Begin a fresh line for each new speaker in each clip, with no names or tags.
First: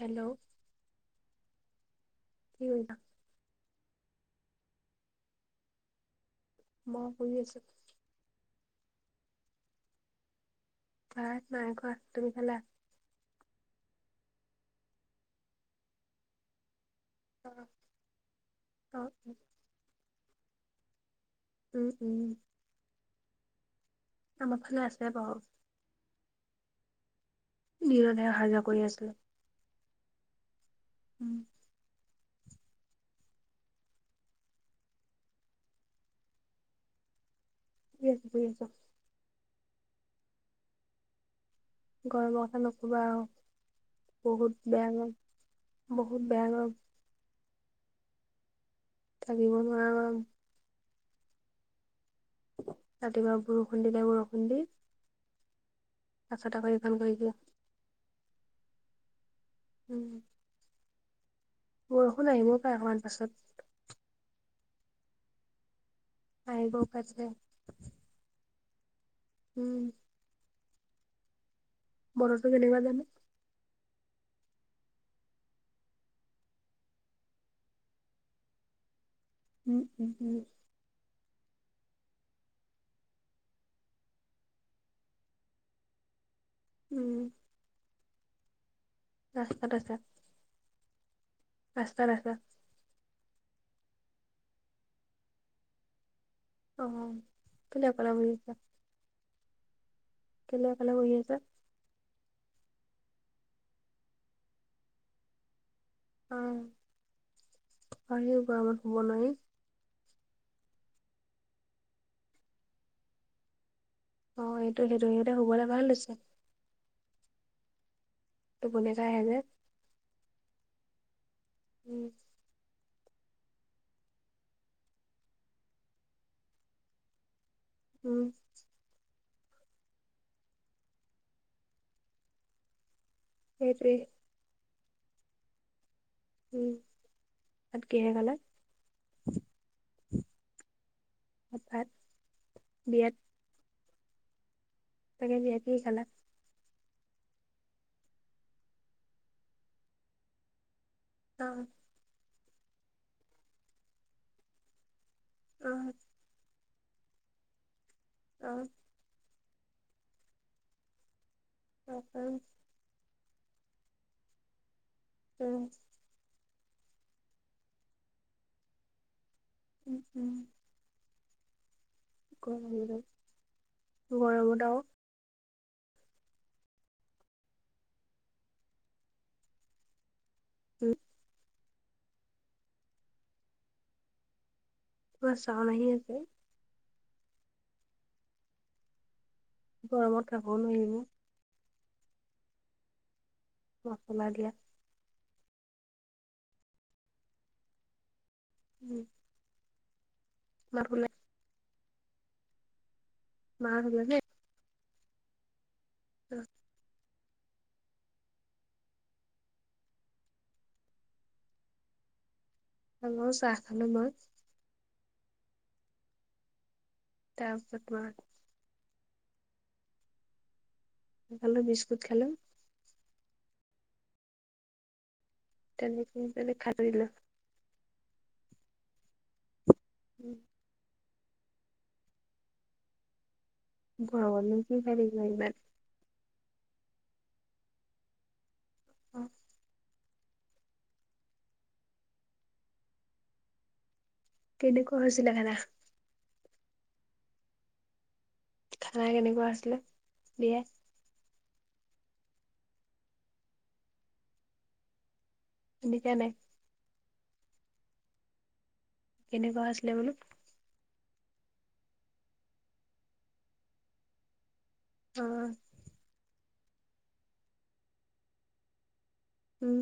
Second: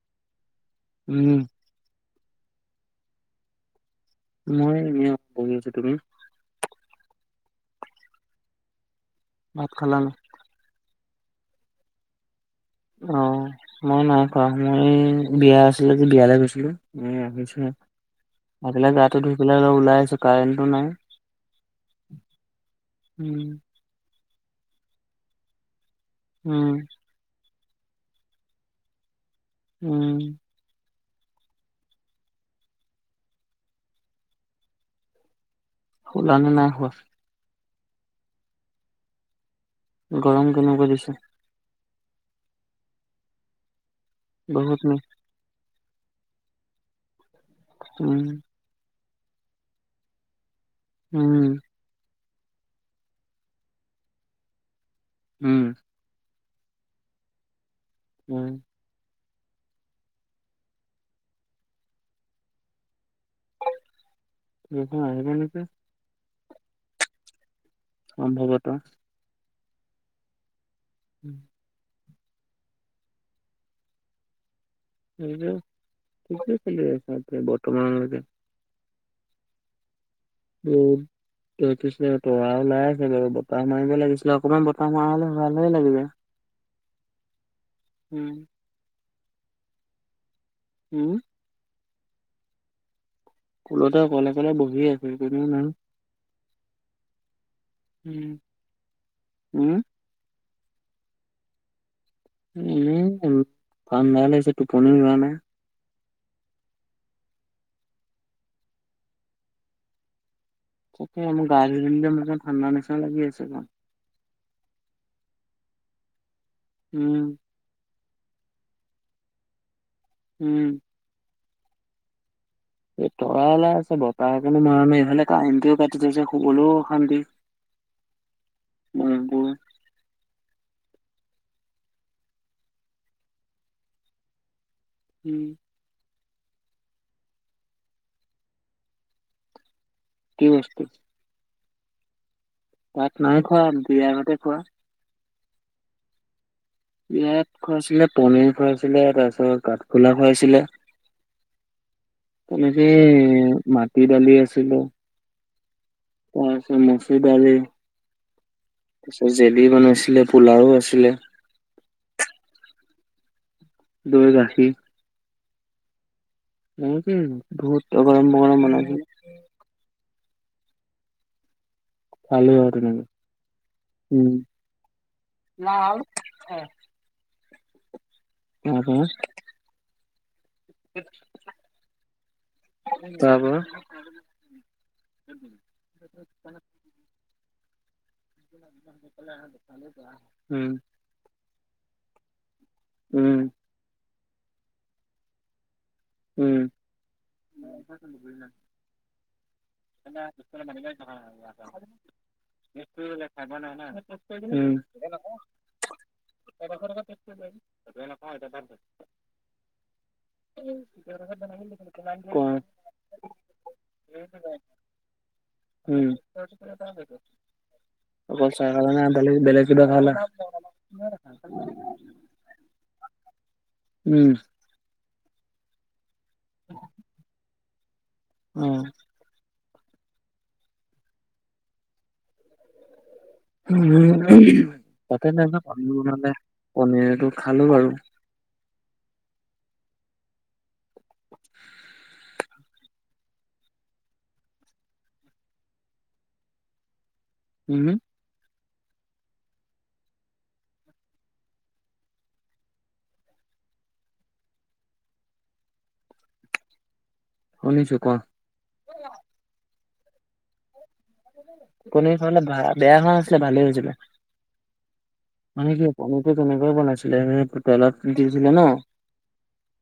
Hello
উম।
কি কইতা?
মই এনেইয়া বহি আছো। তুমি?
মই শুই আছো।
ভাত খালা?
তাই নাই খোৱা। তুমি খালা?
অ মই নাই খোৱা মই বিয়া আছিলে যে বিয়ালে গৈছিলো। উম আহিছে,
অ',
হাগেলে
অ',
গাটো ধুই পেলাই অলপ ওলাই আছো কাৰেণ্টটো নাই।
উম উম।
উম।
আমাৰ ফালে আছে বাও।
উম।
নিয়ণে অহা যোৱা কৰি আছিলে।
উম।
উম।
শুলানে নাই হোৱা?
[unintelligible]
গৰম কেনেকুৱা দিছে
গৰমৰ কথা নকবা আৰু বহুত বেয়া গৰম বহুত বেয়া গৰম
উম
থাকিব নোৱাৰা গৰম
উম
ৰাতিপুৱা বৰষুণ দিলে বৰষুণ দি
উম
তাৰ পাছত আকৌ এইকন কৰি দিওঁ
উম
উম বৰষুণ আহি মোৰ পাই অকমান পাছত
[unintelligible] আহিব নেকি
আহিব পাৰে
সম্ভৱত
উম
উম
বৰতো কেনেকুৱা জানো
সেইটোৱে ঠিকেই চলি বৰ্তমান লৈকে
উম উম উম
হেল্ল তই কৈছিলি তৰা ওলাই আছে বাৰু বতাহ মাৰিব লাগিছিলে অকমান বতাহ মৰা হলে ভালহে লাগিলে [inaudible]
উম
উম
ৰাস্তাত আছা
উম
ৰাস্তাত আছা
কুলতে অকলে অকলে বহি আছে এজনো নাই
অ কেলে অকলে বহি
উম
আছা
উম
কেলে অকলে বহি আছা
এনেই ঠাণ্ডা লাগিছে টোপনিও যোৱা নাই
অ এই গৰমত শুব নোৱাৰি
তাকে মোৰ গা ধুই দিলো একদম মোৰ ঠাণ্ডা নিচনা লাগি আছে ক
অ এইটো সেইটো সিহঁতে শুবলৈ ভালে লৈছে
উম
তুপনি একাই আহে যে
উম
উম
এই তৰা ওলাই আছে বতাহ একণো মৰা নাই এইফালে কাৰেণ্টোও কাটি থৈছে শুবলৈও অশান্তি [inaudible]
উম
উম
সেইটোৱে
উম
উম ভাত কিহে খালা
কি বস্তু
ভাত বিয়াত
ভাত নাইখোৱা বিয়া ঘতে খোৱা
তাকে ভি আইপি খালা
বিয়াত খুৱাইছিলে পনিৰ খুৱাইছিলে তাৰপিছত কাঠফুলা খুৱাইছিলে
অ
তেনেকে মাটি দালি আছিলো
অ
আকৌ আছে মছিদালি
অ
তাৰপিছত জেলি বনাইছিলে পোলাও আছিলে
অ অ
দৈ গাখীৰ
উম
বহুতেই বহুত অগৰম বগৰম বনাইছে
ও ও
ভালে আৰু ন
গৰমত
উ
গৰমত আৰু
তাপা
উম
তাপা
তোমাৰ চাউণ্ড আহি আছে
এফালে আহা বাও
গৰমত খাবও নোৱাৰি‌ একো
উম
মই তোমাৰ বিয়াত
উম
উ
[unintelligible] খাই পোৱা নাই
মাত
না
ওলালে
উম এ নকও
অ
এডখ এডখ শেষ কৰি লৈ এ নকও এইটো তাৰ হয় উম কয়
খালো চাহ খালো মই
উম
তাউপত বাদ
অকল চাহ খালা না বেলেগ কিবা খালা
খালো বিস্কুট খালো
উম
তেনেক তেনে খাই থৈ দিলো
উম
উম
উ
গৰমতনো কি খাই থাকিবা
তাতে নাই
ইমান
ন পনীৰ মানে পনীৰটো খালো বাৰু
অ
[unintelligible]
কেনেকুৱা হৈছিলে খানা?
হু হু?
খানা কেনেকুৱা আছিলে বিয়া? শুনিছা নাই?
শুনিছো। কোৱা?
কেনেকুৱা আছিলে বোলো?
পনীৰ খাবলে বেয়া হোৱা নাছিলে ভালেই হৈছিলে।
অঁ।
সেইটোয়ে পনিৰটো তেনেকৈয়ে বনাইছিলে সেই তেলত দিছিলে ন
উম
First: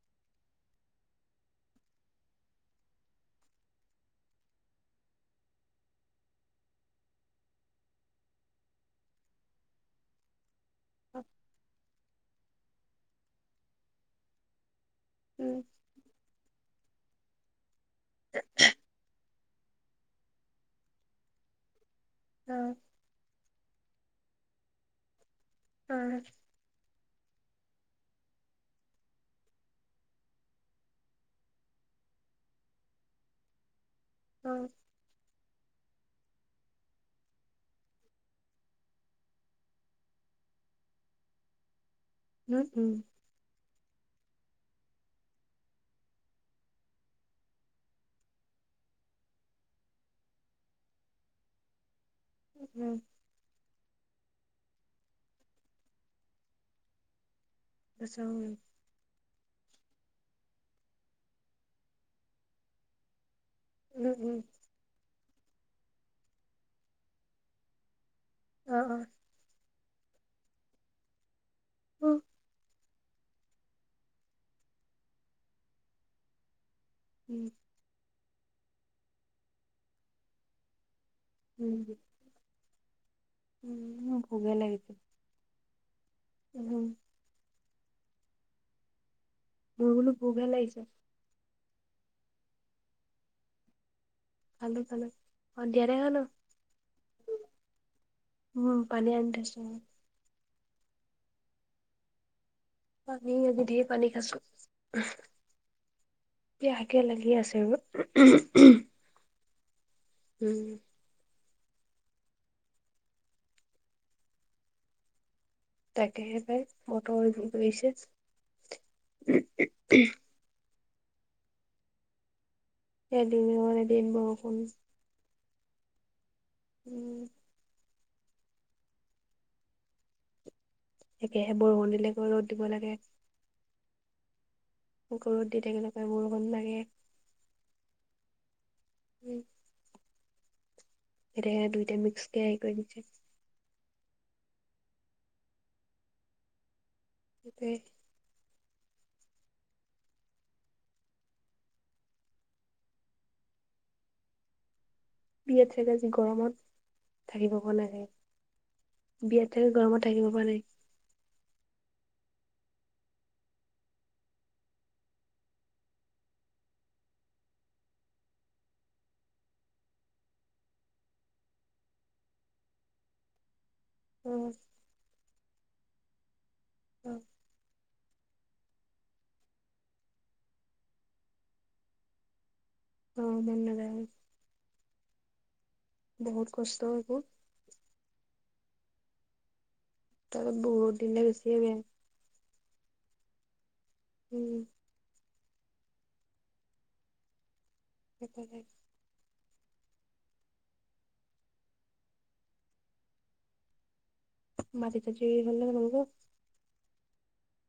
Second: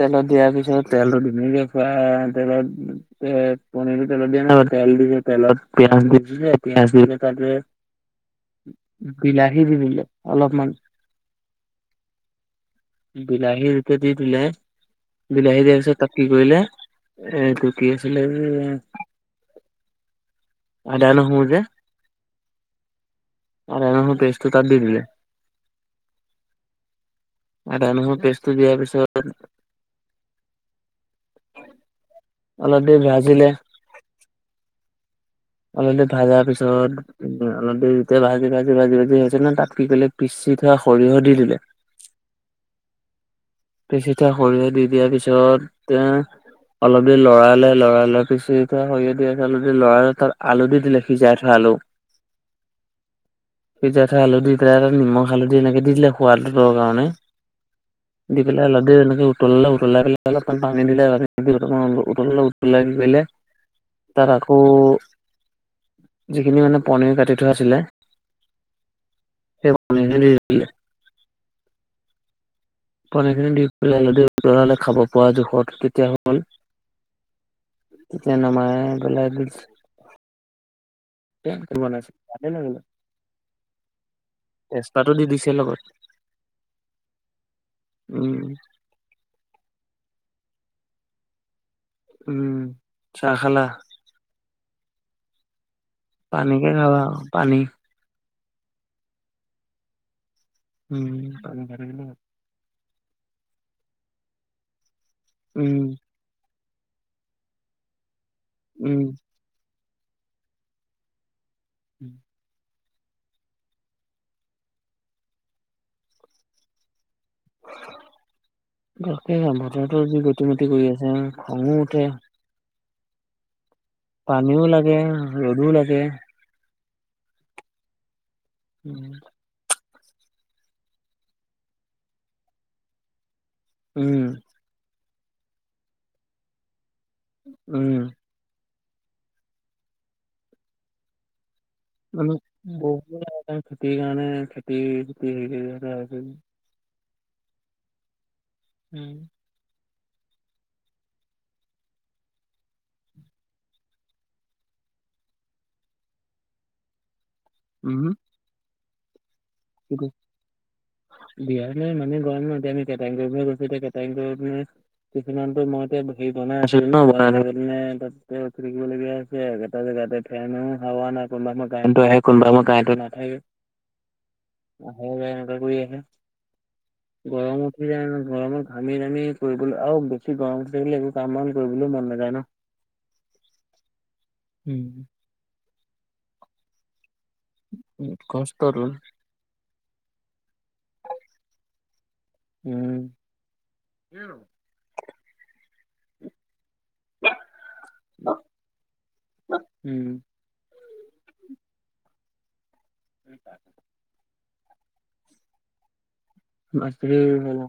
তেলত দিয়াৰ পিছত তেলতো ধুনীয়াকে ফ্ৰাই তেলত এ পনীৰটো তেলত দিয়া নাই বাৰু তেল দি তেলত পিয়াজ দি দিছে পিয়াজ দি তাতে বিলাহী দি দিলে অলপমান।
অ
বিলাহীটো ত' দি দিলে
উম
বিলাহী দিয়াৰ পিছত তাত কি কৰিলে এইটো কি আছিলে আদা নহৰু যে
অঁ।
আদা নহৰু পেষ্টটো তাত দি দিলে
উম
আদা নহৰু পেষ্টটো দিয়াৰ পিছত অলপ দেৰি ভাজিলে
অঁ
অলপ দেৰি ভাজা পিছত উম অলপ দেৰি যেতিয়া ভাজি ভাজি ভাজি ভাজি হৈছে ন তাত কি কৰিলে পিচি থোৱা সৰিয়হ দি দিলে
উম উম
পিচি থোৱা সৰিয়হ দি দিয়াৰ পিছত এ অলপ দেৰি লৰালে লৰাই লোৱাৰ পিছত সৰিয়হ দি সেইখনে দি অলপমান লৰালে তাত আলু দি দিলে সিজাই থোৱা আলু। [inaudible]
উম
সিজাই থোৱা আলু দি পেলাই নিমখ হালধি এনেকে দি দিলে সোৱাদটোৰ কাৰণে
তাৰপিছত
দি পেলাই অল প দেৰি এনেকে উতলিলে উতলাই পেলাই অলপ মান পানী দিলে, তাতে উতলোতে উতলাই কি কৰিলে
উম
তাত
উম
আকৌ যিখিনি মানে পনীৰ কাটি থোৱা আছিলে
অঁ অঁ।
সেইবাৰ নিজে নিজে উতলিলে।
অ।
পনীৰ খিনি দি পেলাই অলপ দেৰি উতলালে খাব পৰা জোখত কেতিয়ানো হ'ল
উম
তেতিয়া নমায়ে পেলাই
উম
[unintelligible]
উম মোৰ ভুকে লাগিছে।
তেজপাতো দি দিছে লগত।
উম
উম।
মোৰ বোলো পহু ভাল লাগিছে
উমঁ চাহ খালা?
খালোঁ খালোঁ সন্ধিয়াতে খালোঁ।
পানী কে খাবা পানী।
উম, পানী আনি থৈছোঁ মই।
[inaudible]
পানী আজি ধেই পানী খাইছোঁ।
উম।
বেয়াকে লাগি আছে।
উম।
উম।
উম।
তাকেহে পাই, বতৰ যি পৰিছে।
খতিমটি কৰি আছে উম খঙো উঠে।
এদিন মই মনে
পানীও লাগে, ৰ'দো লাগে।
উম।
উম।
একেহে বৰষুণ দিলেকে ৰ'দ দিব লাগে।
উম।
আকৌ ৰদ দি থাকিলে, আকৌ বৰষুণ লাগে।
উম।
উম। এটাহে দুইটাই
মানে
মিক্সিকে এই কৰি দিছে।
বহুত খেতিৰ কাৰণে, খেতি [unintelligible]
সেইটোৱে
[inaudible]
বিয়াত চাগে আজি গৰমত, থাকিব পৰা নাই
উম
চাগে। বিয়াত চাগে
উম
গৰমত থাকিব পৰা নাই।
বিয়াৰ নাই মানে গৰম নহতি আমি কেটাৰিং কৰিব হে গৈছোঁ কেটাৰিং কৰি ফেলাই [inaudible] উঠি থাকিবলগীয়া হৈছে, একেইটা জেগাতে ফেনো হাৱা নাই কোনোবা কাৰেণ্টটো আহে, কোনোবা সময় কাৰেণ্টো নাথাকে।
উম।
আহে [unintelligible] অনোকা কৰি আহে,
অ
গৰমত গৰমত ঘামি জামি কৰিবলৈ আৰু বেছি গৰম থাকিলে একো কাম বন কৰিবলৈও মন নযায় ন।
অ' [unintelligible]
উম।
বহুত কষ্ট এইবোৰ।
উ, কষ্টটোন।
[inaudible]
উম।
উম। তাকে -তাকে।
উম। [unintelligible]
মতি চাতি ৰুই হলনে তোমালোকৰ?
মাটি ৰুই হল অ।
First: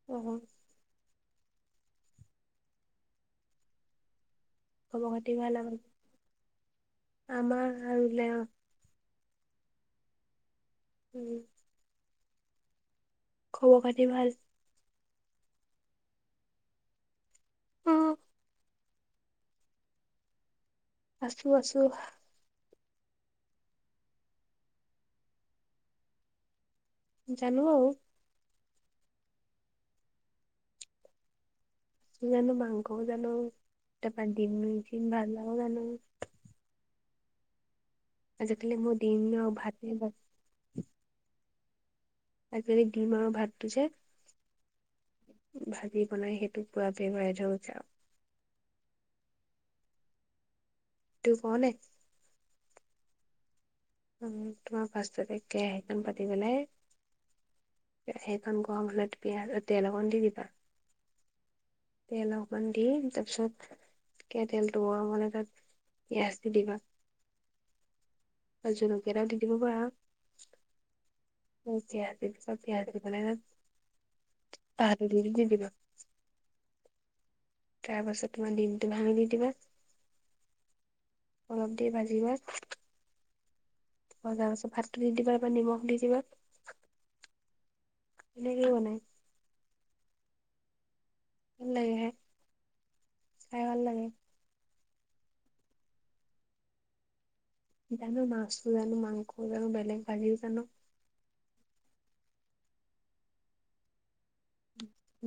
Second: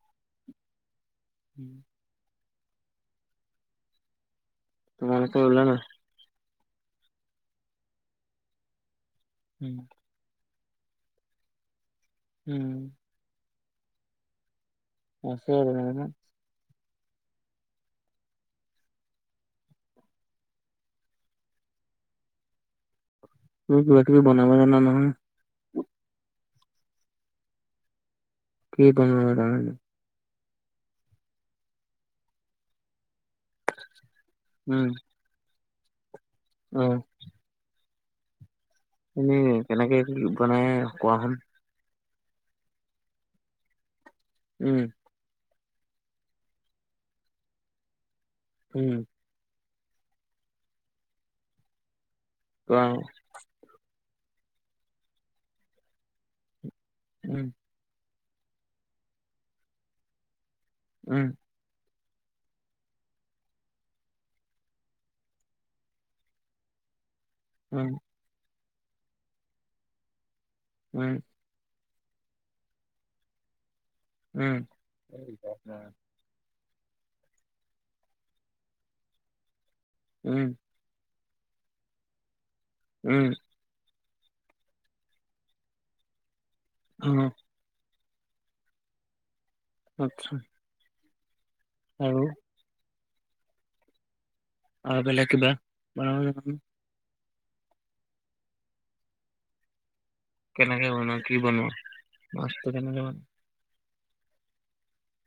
[unintelligible]
[unintelligible]
খবৰ খাতি
তোমালোকে
ভাল
ওলালা
আৰু? আমাৰ আ, ৰুলে অঁ।
[unintelligible]
উম।
উম।
খবৰ খাতি ভাল?
আছে আৰু।
অ আছো-আছো।
তুমি বনাব জানা নহয়।
জানো আৰু।
কি কমিব তাৰ মানে।
জানো মাংসও জানো, তাপা দিম চিম ভাজিবও জানো।
উম।
[unintelligible]
মানে কোৱাহোন।
আবেলি দিম আৰু ভাততো যে।
উম।
ভাজি বনাই সেইটোক পুৰা [unintelligible]
উম।
তো কওঁনে।
কোৱা?
তোমাৰ ফাৰ্ষ্টতে কেৰাহীখন পাতি পেলাই।
উম।
সেইকখন গৰম হ'লে পিয়াজ অ, তেল অকণ দি দিবা। -
উম।
তেল অকমান দি তাৰপিছত, তেলটো গৰম হলে তাত পিয়াজ দি দিবা।
উম।
আৰু জলকীয়া এটাও দি দিব পাৰা।
উম।
[unintelligible]
উম।
হালধি দি দিবা তাৰ পাছত তোমাৰ দিমটো ভাঙি দি দিবা।
উম।
অলপ দেৰি ভাজিবা।
উম।
অ', তাৰ পাছত ভাতটো দি দিবা বা নিমখ দি দিবা।
উম।
এনেকেই বনাই।
আচ্ছা।
ভাল লাগে খাই
আৰু।
খাই ভাল লাগে।
আও বেলেগ কিবা বনাব জান নি
জানো মাছো জানো, মাংসও জানো বেলেগ ভাজিও জানো
কেনেকে বনোৱা, কি বনোৱা মাছটো কেনেকে বন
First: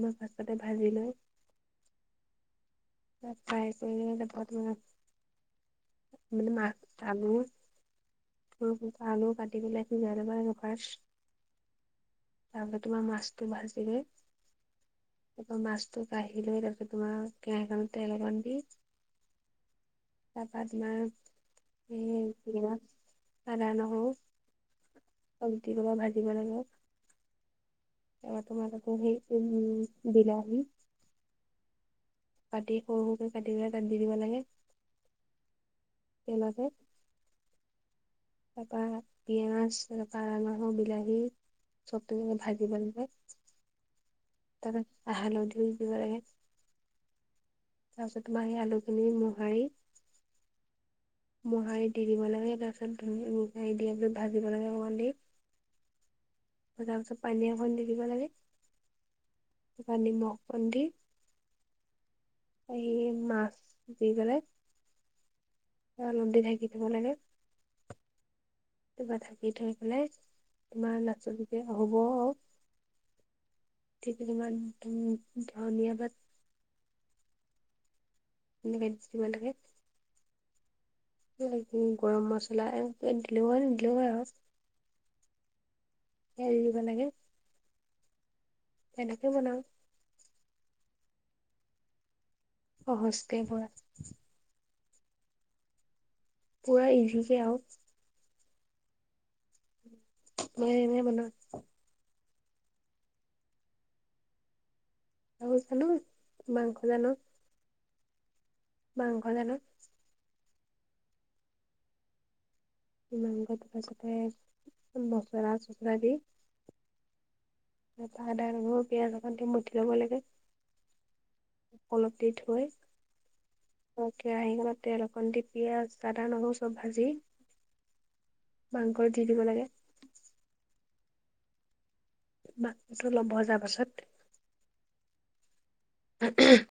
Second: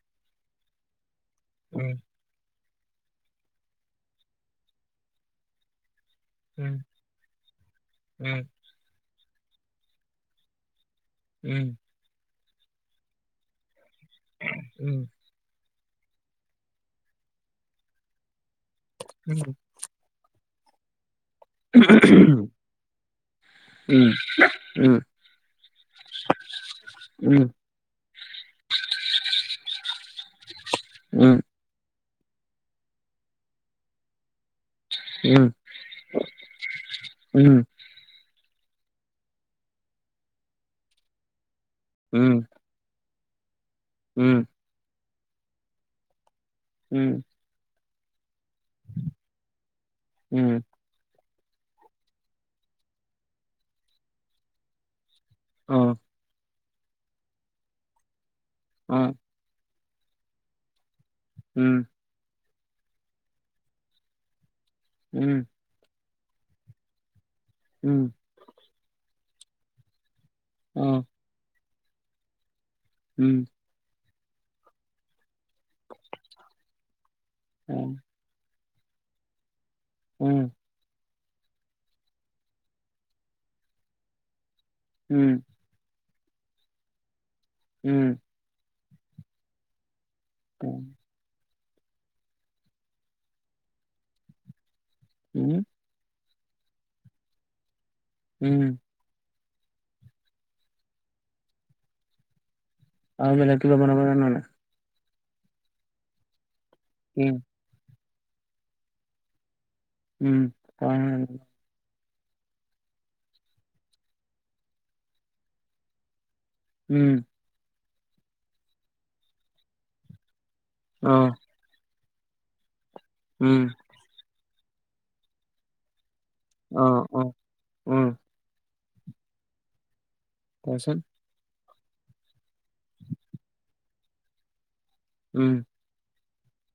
লৈ ফাৰ্ষ্টতে ভাজি লৈ
উম
তাত ফ্ৰাই কৰি তাপা [unintelligible] মানে মাছ
উম,
আলো
উম
সৰু সৰু কে আলু কাটি পেলাই সিজাই ল'ব লাগিব ফাৰ্ষ্ট
ওম
তাৰপাছত তোমাৰ মাছটো ভাজি দি
উম
আকৌ মাছটো কাঢ়ি লৈ তাৰপিছত তোমাৰ কেৰাহীখনতে তেল অকমান দি
উম
তাপা তোমাৰ এই [unintelligible] আদা, নহৰু
উম,
অলপ দি পেলাই ভাজিব লাগিব
উম
তাপা তোমালোকৰ সেই ক উ বিলাহী
উম,
কাটি সৰু সৰুকে কাটি পেলাই তাত দি দিব লাগে।
উম
তেলতে
উম,
তাপা পিঁয়াজ, এনকা নহৰু, বিলাহী চব [unintelligible] ভাজিব লাগে
উম
তাছত হালধিও দিব লাগে।
উম
তাৰপিছত তোমাৰ সেই আলুখিনি মোহাৰি,
উম
মোহাৰি দি দিব লাগে তাৰ পিছত ধু মুহাৰি দিয়াৰ পিছত ভাজিব লাগে অকণমান দেৰি
অ
ভজাৰ পিছত পানী অকন দি দিব লাগে।
অ
তাপা নিমখ অকন দি
উম
এই মাছ দি পেলাই
উম
অলপ দেৰি ঢাকি থব লাগে।
উম
তাপা ঢাকি থৈ পেলাই তোমাৰ
আৰু
[unintelligible] হ'বই।
উম
কেইখিলি মান উম ধনিয়া পাত
অ
এনেকে দি দিব লাগে
উম
এ কি গৰম মছলা এনেকে দিলেও হয় নিদিলেও হয় আৰু।
উম।
এইেৰি তেনেে [inaudible]
উম।
এনেকে বনাও।
উম।
অচ্ত প [inaudible]
উম।
পুৰা ইজি যে আৰু।
উম।
মে মে বনত [inaudible]
আৰু বেলেগ কিবা বনাব জানা নাই?
জানো- জানো মাংস জানো।
উম,
মাংস জানো।
উম, অ'
অ' মাংসটো ভাজোতে মচলা চচলা দি।
উম।
আদা নহৰু পিয়াঁজ অকণ দি মঠি ল'ব লাগে।
অঁ।
অলপ দেৰি থৈ।
উম।
অ' কেৰাহীখনত তেল অকণ দি পিয়াঁজ আদা নহৰু চব
অ',
ভাজি।
অ', উম,
মাংস দি দিব লাগে।
তাৰপিছত?
বাকী চব ভজাৰ পাছত।
উম।
তাকে।